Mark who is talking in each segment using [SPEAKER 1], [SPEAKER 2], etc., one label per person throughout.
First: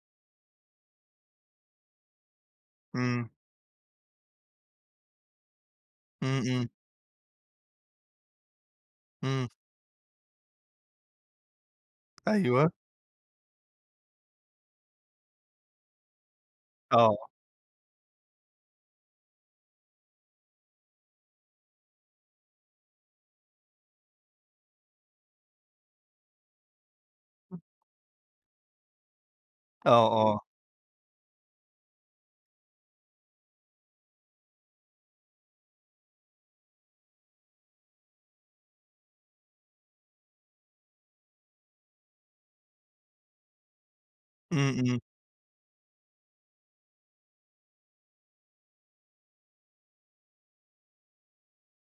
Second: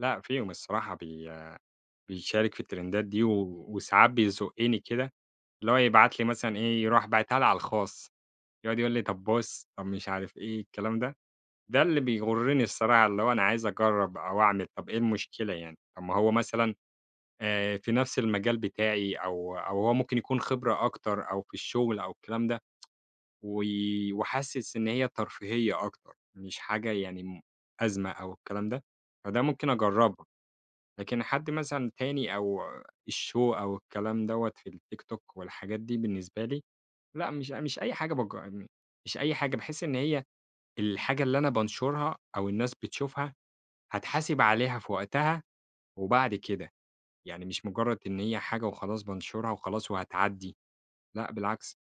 [SPEAKER 1] لأ، فيهم الصراحة بي بيشارك في الترندات دي،
[SPEAKER 2] امم.
[SPEAKER 1] و وساعات بيزقني كده، اللي هو يبعت لي
[SPEAKER 2] امم،
[SPEAKER 1] مثلًا
[SPEAKER 2] امم.
[SPEAKER 1] إيه؟ يروح باعتها لي على الخاص. يقعد يقول لي طب
[SPEAKER 2] امم.
[SPEAKER 1] بُص، طب مش عارف إيه؟ الكلام ده، ده اللي بيغرني
[SPEAKER 2] أيوه.
[SPEAKER 1] الصراحة اللي هو أنا عايز أجرّب أو أعمل، طب إيه المشكلة يعني؟ طب ما هو مثلًا،
[SPEAKER 2] آه.
[SPEAKER 1] آآ في نفس المجال بتاعي أو، أو هو ممكن يكون خبرة أكتر، أو في الشغل أو الكلام ده. و وحاسس إن هي ترفيهية أكتر، مش حاجة يعني م أزمة أو الكلام ده، فده ممكن
[SPEAKER 2] آه،
[SPEAKER 1] أجرّبها،
[SPEAKER 2] آه.
[SPEAKER 1] لكن حد مثلًا تاني أو الshow أو الكلام دَوَّة في الtiktok والحاجات دي بالنسبة لي لأ، مش أ مش أي حاجة باج مش أي حاجة باحس إن هي الحاجة اللي أنا بانشرها، أو الناس بتشوفها هاتحاسب
[SPEAKER 2] امم،
[SPEAKER 1] عليها في
[SPEAKER 2] امم.
[SPEAKER 1] وقتها وبعد كده. يعني مش مجرد إن هي حاجة وخلاص بانشرها وخلاص وهتعدي. لأ بالعكس.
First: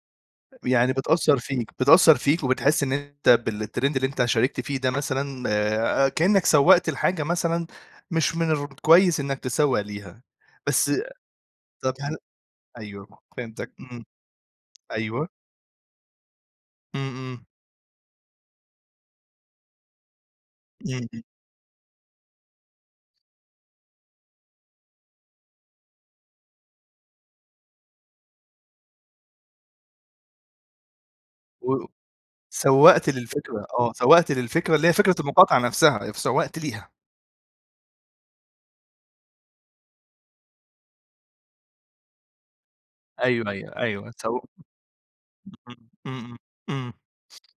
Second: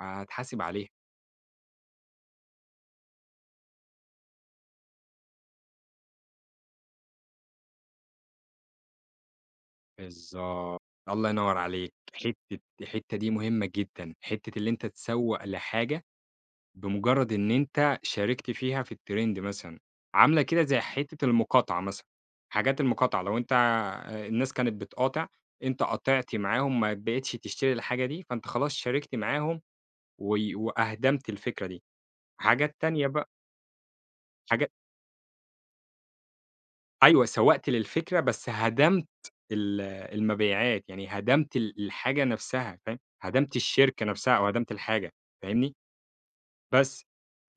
[SPEAKER 1] هَاتحاسب عليها.
[SPEAKER 2] يعني بتأثر فيك، بتأثر فيك وبتحس إن أنتً بالtrend اللي أنتَ شاركت فيه ده مثلًا، آآ كأنَّك سَوَّقت لحاجة مثلًا مش من الر كويس إنَّك تسَوَّق ليها،
[SPEAKER 1] بالضبط،
[SPEAKER 2] بس
[SPEAKER 1] الله ينور عليك.
[SPEAKER 2] طب هل
[SPEAKER 1] حتّة الحتّة
[SPEAKER 2] أيوه
[SPEAKER 1] دي مهمة
[SPEAKER 2] فهمتك، امم.
[SPEAKER 1] جدًا، حتّة اللي أنتَ
[SPEAKER 2] أيوه.
[SPEAKER 1] تسوّق لحاجة
[SPEAKER 2] امم،
[SPEAKER 1] بمجرد
[SPEAKER 2] امم.
[SPEAKER 1] إن أنتَ شاركت فيها في الtrend مثلًا، عاملة كده زي
[SPEAKER 2] امم، امم.
[SPEAKER 1] حتّة المقاطعة مثلًا. حاجات المقاطعة لو أنتَ الناس كانت بتقاطع، أنتَ قاطعت معاهم، ما بقيتش تشتري الحاجة دي، فأنتَ خلاص شاركت معاهم، و و أهدَمت الفكرة دي،
[SPEAKER 2] و
[SPEAKER 1] حاجات تانية
[SPEAKER 2] سَوَّقت
[SPEAKER 1] بقى
[SPEAKER 2] للفكرة آه، سَوَّقت
[SPEAKER 1] حاجا
[SPEAKER 2] للفكرة، اللي هي فكرة المقاطعة نفسها، فسَوَّقت ليها.
[SPEAKER 1] أيوة سوَّقت للفكرة، بس هَدمت ال المبيعات، يعني هدمت ال الحاجة نفسها، فاهم؟
[SPEAKER 2] أيوه،
[SPEAKER 1] هدَمت
[SPEAKER 2] أيوه،
[SPEAKER 1] الشركة
[SPEAKER 2] أيوه
[SPEAKER 1] نفسها،
[SPEAKER 2] سو
[SPEAKER 1] أو هَدَمت الحاجة، فاهمني؟
[SPEAKER 2] [unintelligible] امم، امم، امم
[SPEAKER 1] بس،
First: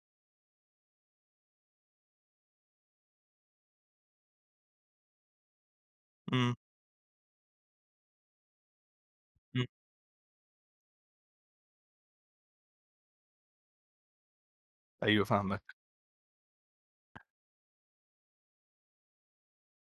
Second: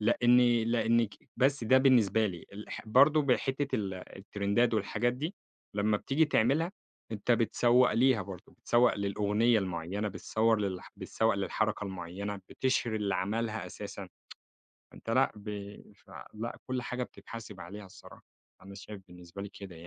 [SPEAKER 1] لأني لأنك بس ده بالنسبة لي، الح برضو بحتّة ال التِرِندات والحاجات دي، لمّا بتيجي
[SPEAKER 2] امم.
[SPEAKER 1] تعملها أنتَ بتسَوَّق ليها برضو، بتسوق للأغنية
[SPEAKER 2] امم.
[SPEAKER 1] المعينة بتصوّر للح بتسوَّق للحركة المعينة، بتشهِر اللي عملها أساسًا أنتَ
[SPEAKER 2] أيوه
[SPEAKER 1] لأ ب
[SPEAKER 2] فاهمك.
[SPEAKER 1] مش ع لأ، كل حاجة بتتحاسب عليها الصراحة، أنا شايف بالنسبة لي كده يعني.